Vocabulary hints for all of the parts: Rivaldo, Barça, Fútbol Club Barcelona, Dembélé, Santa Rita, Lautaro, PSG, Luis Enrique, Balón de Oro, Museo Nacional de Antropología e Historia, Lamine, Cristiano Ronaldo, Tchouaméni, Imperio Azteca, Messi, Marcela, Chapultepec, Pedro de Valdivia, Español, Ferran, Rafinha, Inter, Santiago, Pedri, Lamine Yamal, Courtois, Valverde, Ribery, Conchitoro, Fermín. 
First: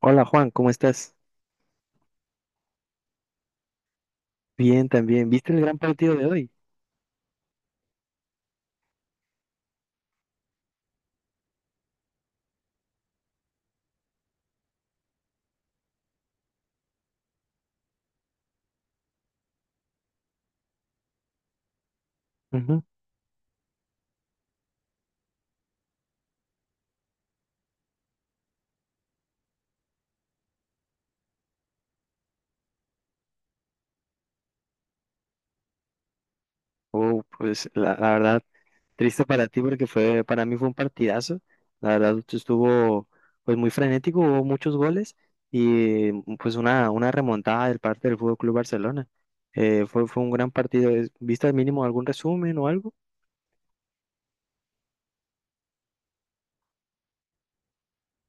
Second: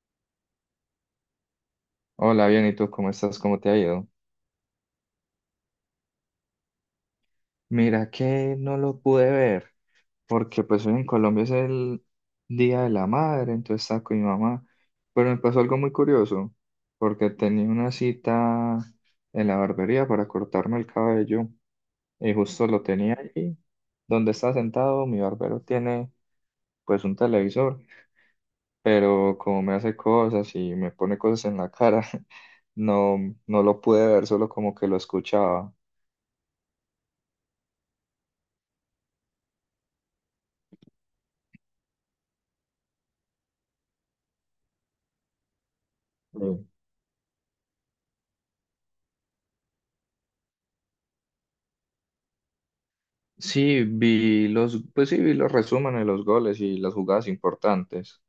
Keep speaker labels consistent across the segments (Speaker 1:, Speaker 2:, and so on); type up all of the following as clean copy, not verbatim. Speaker 1: Hola Juan, ¿cómo estás?
Speaker 2: Hola, bien, ¿y tú cómo estás? ¿Cómo te ha ido?
Speaker 1: Bien, también. ¿Viste el gran partido de hoy?
Speaker 2: Mira que no lo pude ver, porque pues hoy en Colombia es el Día de la Madre, entonces estaba con mi mamá, pero me pasó algo muy curioso, porque tenía una cita en la barbería para cortarme el cabello y justo lo
Speaker 1: Ujú.
Speaker 2: tenía allí, donde estaba sentado, mi barbero tiene pues un televisor, pero como me hace cosas y me pone cosas en la cara, no, no lo pude ver, solo como que lo escuchaba.
Speaker 1: Oh, pues la verdad, triste para ti porque para mí fue un partidazo. La verdad, estuvo pues muy frenético, hubo muchos goles y pues una remontada del parte del Fútbol Club Barcelona. Fue un gran partido. ¿Viste al mínimo algún resumen o algo?
Speaker 2: Sí, pues sí, vi los resúmenes de los goles y las jugadas importantes.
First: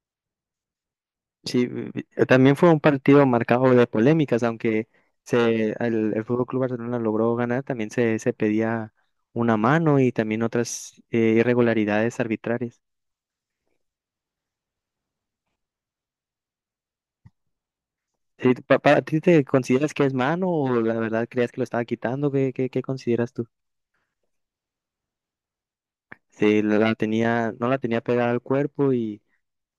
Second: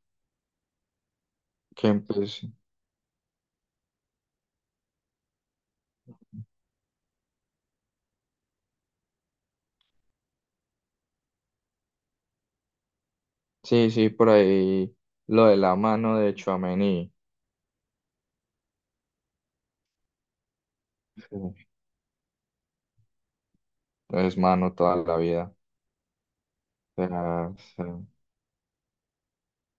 Speaker 1: Sí,
Speaker 2: Que pues,
Speaker 1: también fue un partido marcado de polémicas, aunque el Fútbol Club Barcelona logró ganar, también se pedía una mano y también otras irregularidades arbitrarias.
Speaker 2: sí, sí, por ahí lo de la mano de Tchouaméni.
Speaker 1: Sí, ¿Para ti te consideras que es mano o la verdad
Speaker 2: Sí.
Speaker 1: creías que lo estaba quitando? ¿Qué consideras tú?
Speaker 2: Es mano toda la vida.
Speaker 1: Sí, la
Speaker 2: O
Speaker 1: tenía,
Speaker 2: sea,
Speaker 1: no la
Speaker 2: sí,
Speaker 1: tenía pegada al cuerpo y,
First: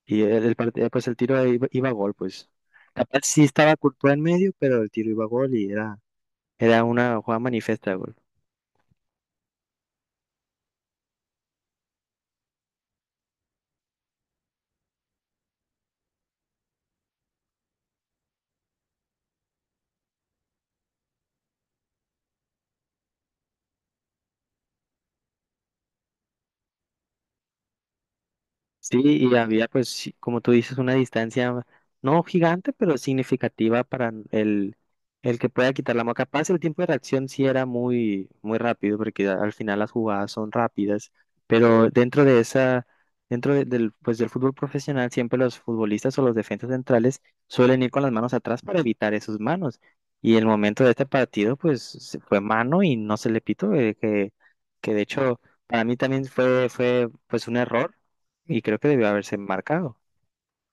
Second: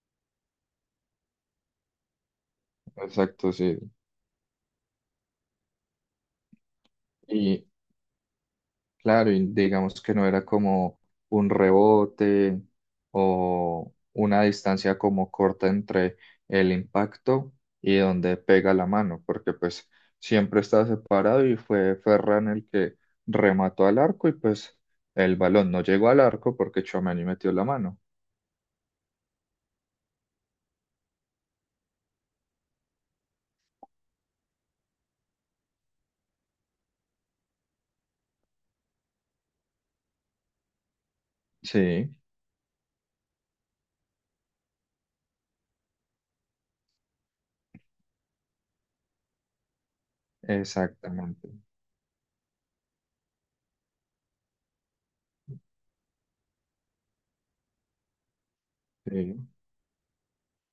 Speaker 1: pues el tiro iba a gol, pues. Capaz sí
Speaker 2: exacto,
Speaker 1: estaba
Speaker 2: sí.
Speaker 1: Courtois en medio, pero el tiro iba a gol era una jugada
Speaker 2: Y,
Speaker 1: manifiesta.
Speaker 2: Claro, y digamos que no era como un rebote o una distancia como corta entre el impacto y donde pega la mano, porque pues siempre estaba separado y fue Ferran el que remató al arco y pues el balón no llegó al arco porque Tchouaméni metió la mano.
Speaker 1: Sí, y había, pues, sí, como tú dices, una distancia no gigante, pero significativa para el que pueda quitar la mano. Capaz el tiempo de reacción sí era muy rápido, porque al final las jugadas son rápidas, pero
Speaker 2: Sí,
Speaker 1: dentro de esa, dentro de- del, pues, del fútbol profesional, siempre los futbolistas o los defensas centrales suelen ir con las manos atrás para evitar esas manos. Y el momento de este
Speaker 2: exactamente.
Speaker 1: partido, pues, fue mano y no se le pitó, que de hecho, para mí también fue, pues, un error y creo que debió haberse
Speaker 2: Sí.
Speaker 1: marcado.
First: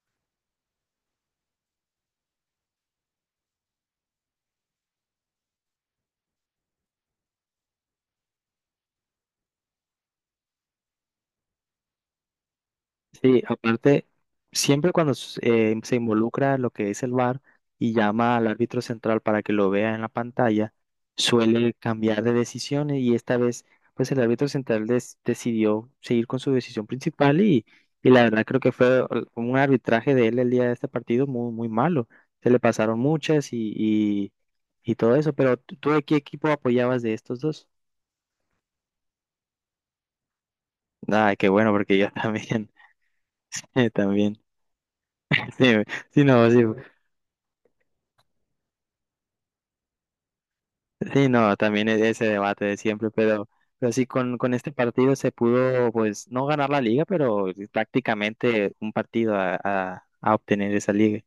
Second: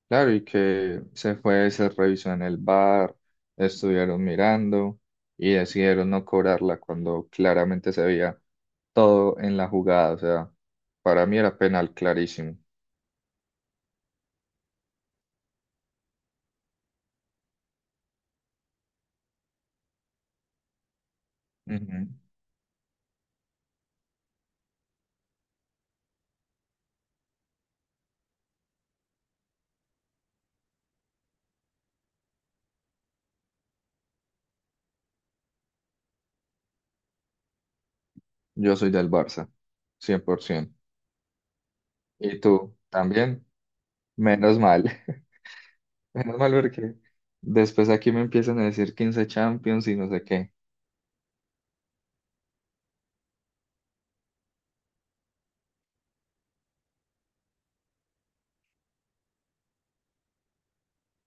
Speaker 2: Claro, y que se fue, se revisó en el bar, estuvieron mirando y decidieron no cobrarla cuando claramente se veía todo en la jugada. O sea, para mí era penal clarísimo.
Speaker 1: Sí, aparte, siempre cuando se involucra lo que es el VAR y llama al árbitro central para que lo vea en la pantalla, suele
Speaker 2: Ujú.
Speaker 1: cambiar de decisiones y esta vez, pues el árbitro central decidió seguir con su decisión principal y la verdad creo que un arbitraje de él el día de este partido muy malo. Se le pasaron muchas y todo eso, pero ¿tú de qué equipo apoyabas de estos dos?
Speaker 2: Yo soy del Barça, 100%.
Speaker 1: Ay, qué bueno, porque yo
Speaker 2: ¿Y
Speaker 1: también,
Speaker 2: tú también?
Speaker 1: también.
Speaker 2: Menos mal.
Speaker 1: Sí, sí,
Speaker 2: Menos
Speaker 1: no,
Speaker 2: mal
Speaker 1: sí,
Speaker 2: porque después aquí me empiezan a decir 15 Champions y no sé qué.
Speaker 1: sí, no, también ese debate de siempre, pero sí, con este partido se pudo, pues, no ganar la liga, pero prácticamente un partido a obtener esa liga.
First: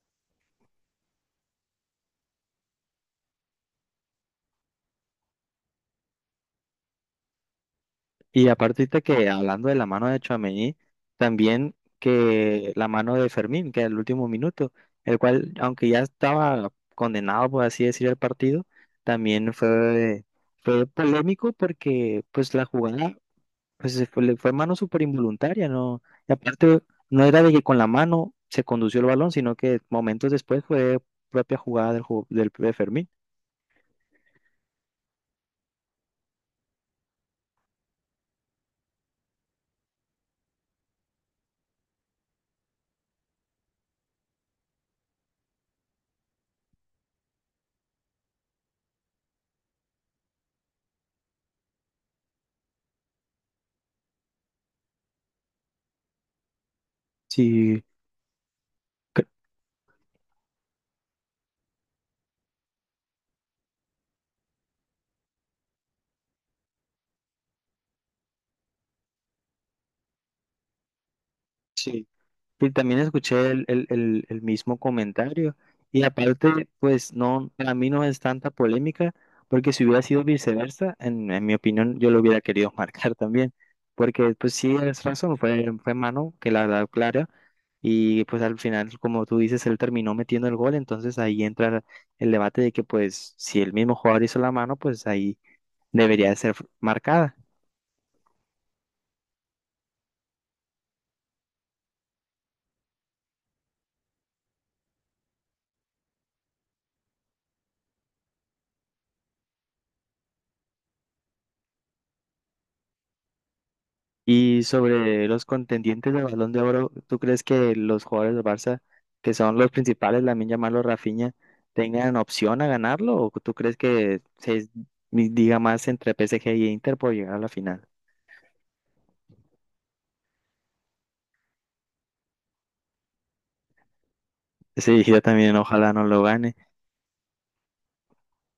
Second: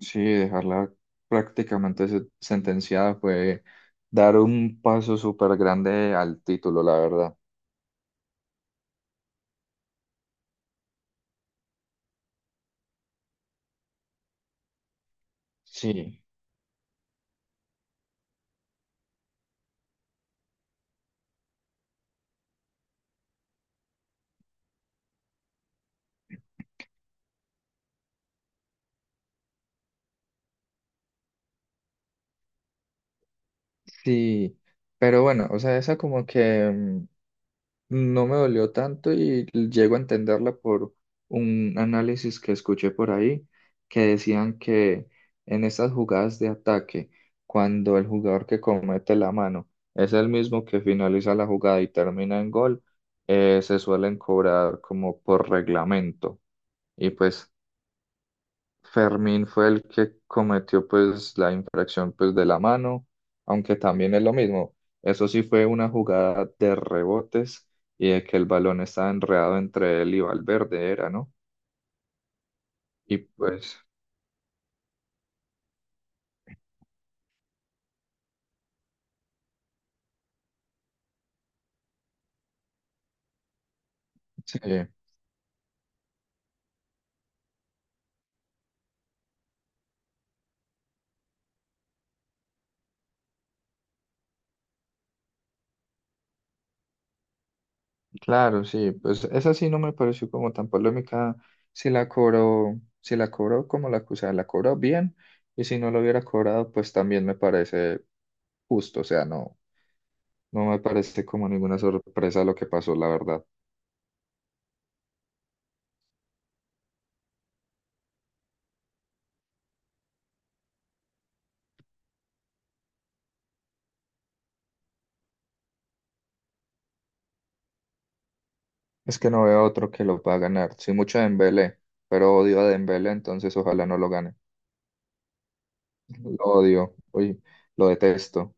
Speaker 2: Sí, dejarla prácticamente sentenciada fue dar un paso súper grande al título, la verdad.
Speaker 1: Y aparte ahorita que hablando de la mano de Tchouaméni, también que la mano de Fermín, que al último minuto, el cual, aunque ya
Speaker 2: Sí,
Speaker 1: estaba condenado, por así decir, el partido, también fue polémico porque, pues, la jugada. Pues se fue, le fue mano súper involuntaria, ¿no? Y aparte, no era de que con la mano se condució el balón, sino que momentos después fue propia jugada del de Fermín.
Speaker 2: sí, pero bueno, o sea, esa como que, no me dolió tanto y llego a entenderla por un análisis que escuché por ahí, que decían que en esas jugadas de ataque, cuando el jugador que comete la mano es el mismo que finaliza la jugada y termina en gol, se suelen cobrar como por reglamento. Y pues
Speaker 1: Sí, cre-
Speaker 2: Fermín fue el que cometió pues la infracción pues de la mano, aunque también es lo mismo. Eso sí fue una jugada de rebotes y de que el balón estaba enredado entre él y Valverde, era, ¿no?
Speaker 1: sí. Y también
Speaker 2: Y
Speaker 1: escuché
Speaker 2: pues,
Speaker 1: el mismo comentario. Y aparte, pues no, para mí no es tanta polémica, porque si hubiera sido viceversa, en mi opinión, yo lo hubiera querido marcar también. Porque, pues
Speaker 2: sí,
Speaker 1: sí, es razón, fue mano que la da clara. Y pues al final, como tú dices, él terminó metiendo el gol, entonces ahí entra el debate de que pues si el mismo jugador hizo la mano, pues ahí debería de ser marcada.
Speaker 2: claro, sí, pues esa sí no me pareció como tan polémica. Si la cobró como la acusada, la cobró bien, y si no lo hubiera cobrado, pues también me parece justo, o sea, no, no me parece como ninguna sorpresa lo que pasó, la verdad.
Speaker 1: Y sobre los contendientes del Balón de Oro, ¿tú crees que los jugadores del Barça, que son los principales, Lamine Yamal o Rafinha, tengan opción a ganarlo? ¿O tú crees que se diga más entre PSG y Inter por llegar a la final?
Speaker 2: Es que no veo otro que lo pueda ganar. Sí, mucho de Dembélé, pero odio a Dembélé, entonces ojalá no lo gane.
Speaker 1: Sí, yo también, ojalá no lo
Speaker 2: Lo
Speaker 1: gane.
Speaker 2: odio, uy, lo detesto.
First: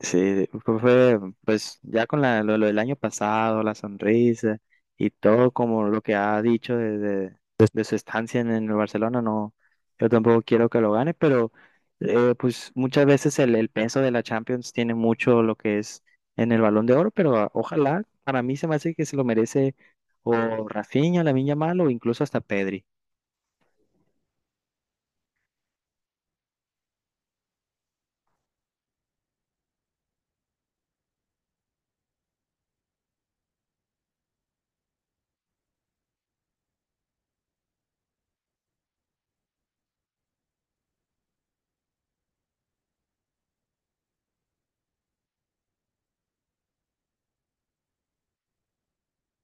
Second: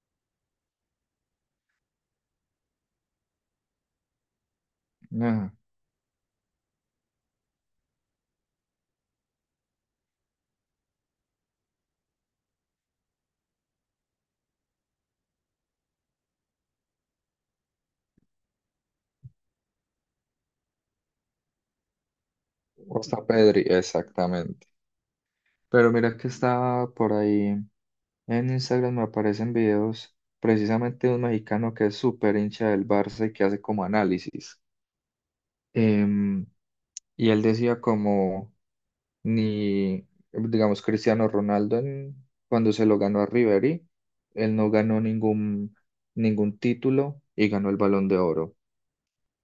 Speaker 1: Sí, pues ya con lo del año pasado, la sonrisa y todo
Speaker 2: Ah,
Speaker 1: como lo que ha dicho de su estancia en el Barcelona, no, yo tampoco quiero que lo gane, pero pues muchas veces el peso de la Champions tiene mucho lo que es en el Balón de Oro, pero ojalá, para mí se me hace que se lo merece o Rafinha, Lamine Yamal o incluso hasta Pedri.
Speaker 2: o está Pedri, exactamente. Pero mira que estaba por ahí en Instagram, me aparecen videos precisamente de un mexicano que es súper hincha del Barça y que hace como análisis. Em, y él decía como... ni, digamos, Cristiano Ronaldo cuando se lo ganó a Ribery, él no ganó ningún título y ganó el Balón de Oro.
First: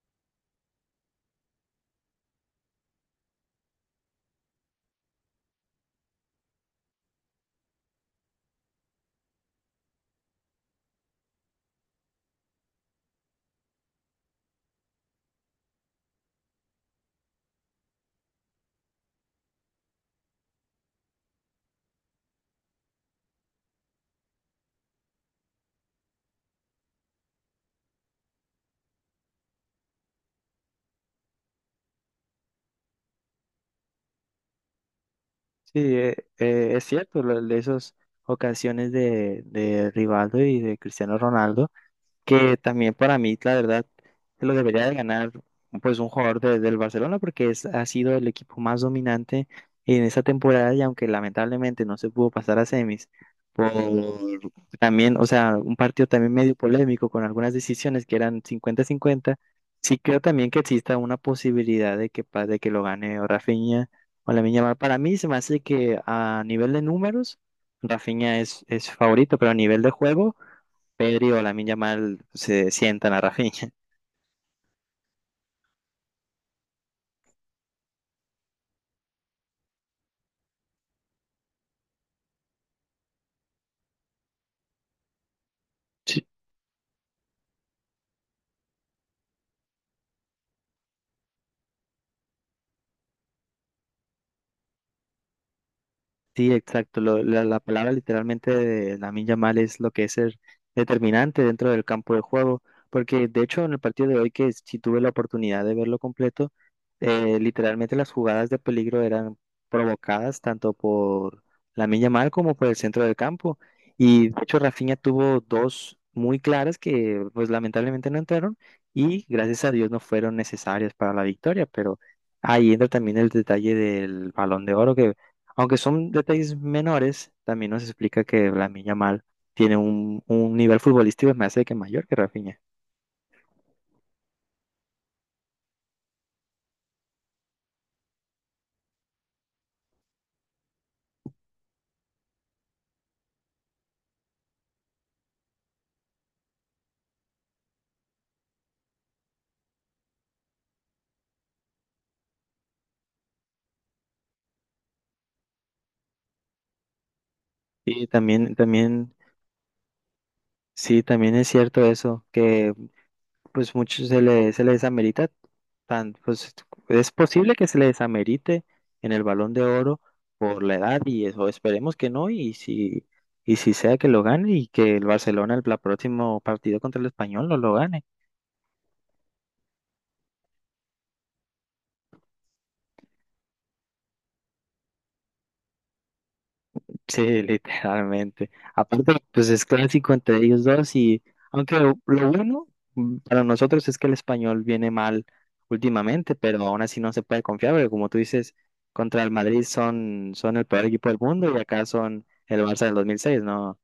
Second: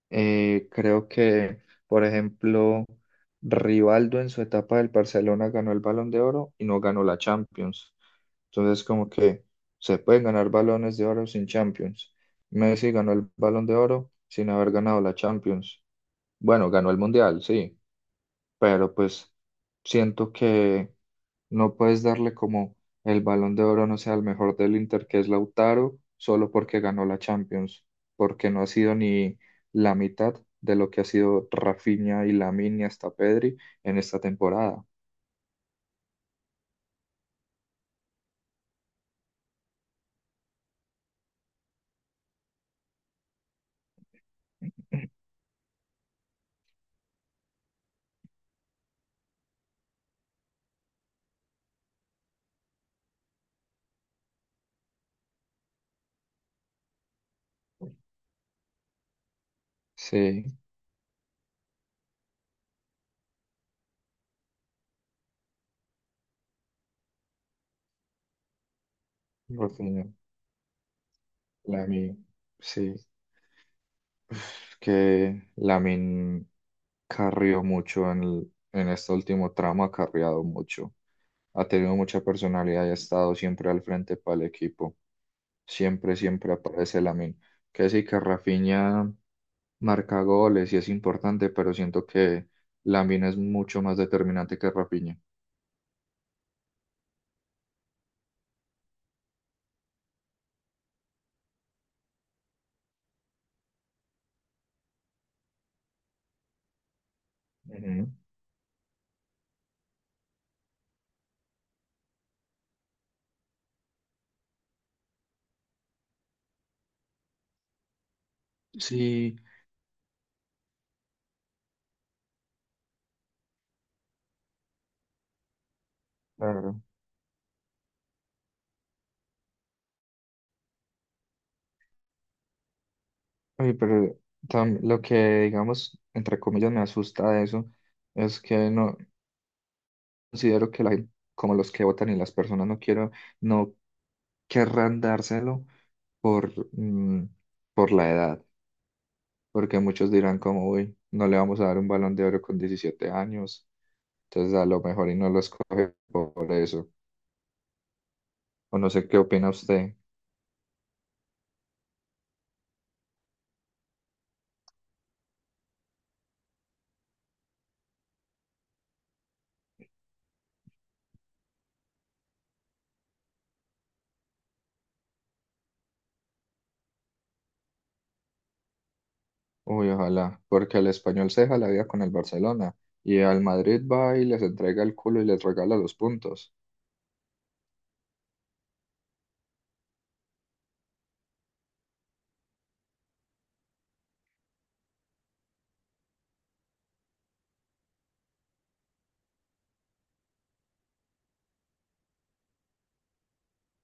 Speaker 2: Creo que, por ejemplo, Rivaldo en su etapa del Barcelona ganó el Balón de Oro y no ganó la Champions. Entonces, como que se pueden ganar balones de oro sin Champions. Messi ganó el Balón de Oro sin haber ganado la Champions. Bueno, ganó el Mundial, sí, pero pues siento que no puedes darle como el Balón de Oro, no sea el mejor del Inter, que es Lautaro, solo porque ganó la Champions, porque no ha sido ni la mitad de lo que ha sido Rafinha y Lamine y hasta Pedri en esta temporada.
Speaker 1: Sí, es cierto, de esas ocasiones de Rivaldo y de Cristiano Ronaldo. Que también para mí, la verdad, se lo debería de ganar pues un jugador del Barcelona porque es, ha sido el equipo más dominante en esta temporada y aunque lamentablemente no se pudo pasar a semis, por también, o sea, un partido también medio polémico con algunas decisiones que eran 50-50. Sí creo también
Speaker 2: Sí,
Speaker 1: que exista una posibilidad de que, de que lo gane o Rafinha o la Yamal. Para mí se me hace que a nivel de números, Rafinha es favorito, pero a nivel de
Speaker 2: Rafinha,
Speaker 1: juego... Pedri o Lamine
Speaker 2: Lamine,
Speaker 1: Yamal se
Speaker 2: sí,
Speaker 1: sientan a Rafinha.
Speaker 2: Uf, que Lamine carrió mucho en este último tramo, ha carriado mucho. Ha tenido mucha personalidad y ha estado siempre al frente para el equipo. Siempre, siempre aparece Lamine. Que sí que Rafinha marca goles y es importante, pero siento que Lamine es mucho más determinante que Rafinha.
Speaker 1: Sí, exacto. La palabra literalmente de Lamine Yamal es lo que es ser determinante dentro del campo de juego, porque de hecho en el partido de hoy que sí tuve la oportunidad de verlo completo, literalmente
Speaker 2: Ujú.
Speaker 1: las jugadas de peligro eran provocadas tanto por Lamine Yamal como por el centro del campo. Y de hecho Rafinha tuvo dos muy claras que pues lamentablemente no entraron y
Speaker 2: Sí,
Speaker 1: gracias a Dios no fueron necesarias para la victoria, pero ahí entra también el detalle del Balón de Oro que aunque son detalles
Speaker 2: claro.
Speaker 1: menores, también nos explica que Lamine Yamal tiene un nivel futbolístico más de que mayor que Rafinha.
Speaker 2: Oye, pero lo que, digamos, entre comillas, me asusta de eso es que no considero que como los que votan y las personas no querrán dárselo por, mm, por la edad. Porque muchos dirán como, uy, no le vamos a dar un balón de oro con 17 años, entonces a lo mejor y no lo escoge por eso.
Speaker 1: Y también,
Speaker 2: O no sé
Speaker 1: también,
Speaker 2: qué opina usted.
Speaker 1: sí, también es cierto eso, que pues muchos se les amerita, tan, pues es posible que se les amerite en el Balón de Oro por la edad y eso, esperemos que no, y si sea que lo gane y que el Barcelona la próximo partido contra el Español no lo gane.
Speaker 2: Uy, ojalá, porque al español se deja la vida con el Barcelona y al Madrid va y les entrega el culo y les regala los puntos.
Speaker 1: Sí, literalmente. Aparte, pues es clásico entre ellos dos y aunque lo bueno para nosotros es que el español viene mal últimamente, pero aún así no se puede confiar, porque como tú dices, contra el Madrid son el peor equipo del mundo y acá son el Barça del 2006. No,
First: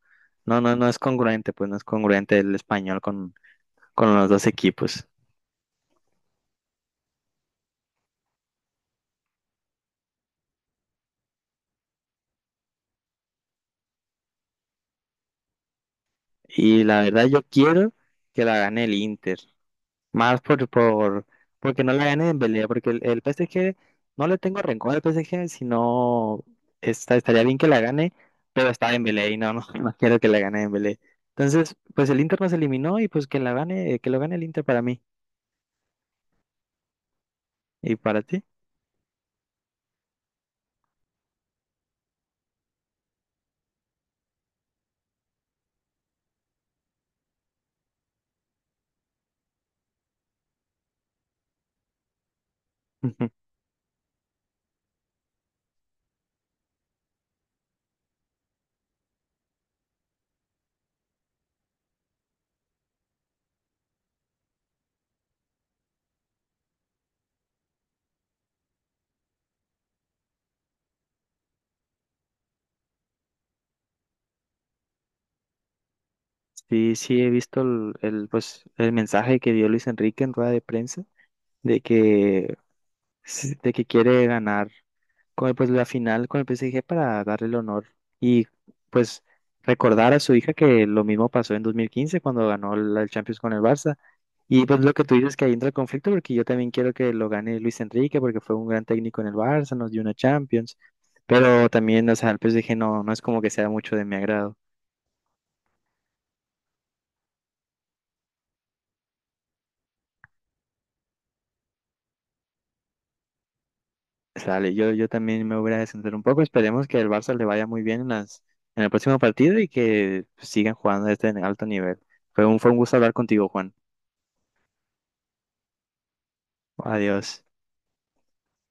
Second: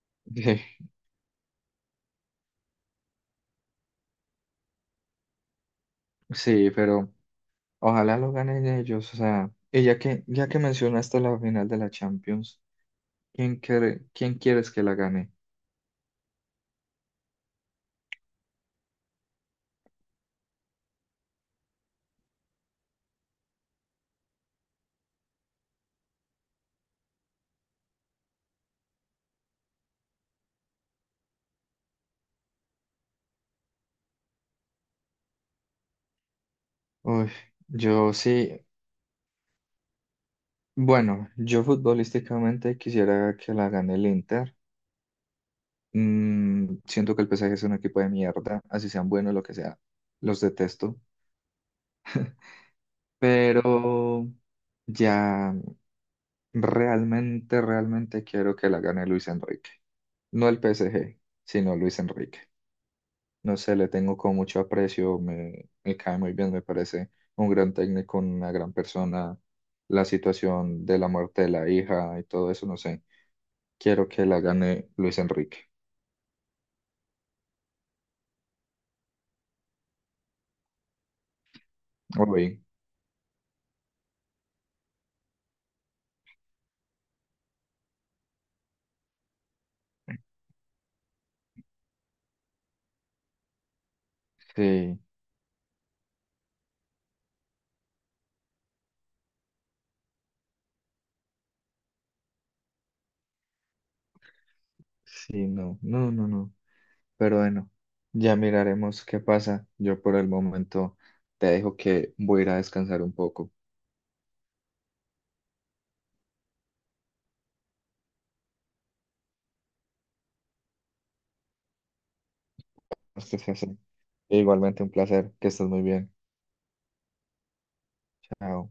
Speaker 1: no, no,
Speaker 2: Sí,
Speaker 1: no es congruente, pues no es congruente el español con los dos equipos.
Speaker 2: sí, pero ojalá lo ganen ellos, o sea, y ya que mencionaste la final de la Champions, ¿Quién quieres que la gane?
Speaker 1: Y la verdad yo quiero que la gane el Inter, más por porque no la gane Dembélé, porque el PSG no le tengo rencor al PSG, sino estaría bien que la gane, pero está Dembélé y no, no, no quiero que la gane Dembélé. Entonces, pues el Inter nos eliminó y pues que la gane, que lo gane el Inter para mí
Speaker 2: Uy,
Speaker 1: y
Speaker 2: yo
Speaker 1: para ti.
Speaker 2: sí. Bueno, yo futbolísticamente quisiera que la gane el Inter. Mm, siento que el PSG es un equipo de mierda, así sean buenos, lo que sea. Los detesto. Pero ya realmente, realmente quiero que la gane Luis Enrique. No el PSG, sino Luis Enrique. No sé, le tengo con mucho aprecio, me cae muy bien, me parece un gran técnico, una gran persona. La situación de la muerte de la hija y todo eso, no sé. Quiero que la gane Luis Enrique.
Speaker 1: Sí, sí he visto pues el mensaje que dio Luis Enrique en rueda de prensa de que
Speaker 2: Uy,
Speaker 1: quiere ganar con pues, la final con el PSG para darle el honor y pues recordar a su hija que lo mismo pasó en 2015 cuando ganó la el Champions con el Barça. Y pues lo
Speaker 2: sí,
Speaker 1: que tú dices que ahí entra el conflicto porque yo también quiero que lo gane Luis Enrique porque fue un gran técnico en el Barça, nos dio una Champions, pero también, o sea, el PSG no, no es como que sea mucho de mi agrado.
Speaker 2: sí, no, no, no, no. Pero bueno, ya miraremos qué pasa. Yo por el momento te dejo que voy a ir a descansar un poco.
Speaker 1: Sale, yo también me voy a descender un poco, esperemos que el Barça le vaya muy bien en en el próximo partido y que sigan jugando a este alto nivel. Fue un gusto hablar
Speaker 2: Esto
Speaker 1: contigo,
Speaker 2: fue
Speaker 1: Juan.
Speaker 2: así. Igualmente un placer, que estés muy bien.
Speaker 1: Adiós.
Speaker 2: Chao.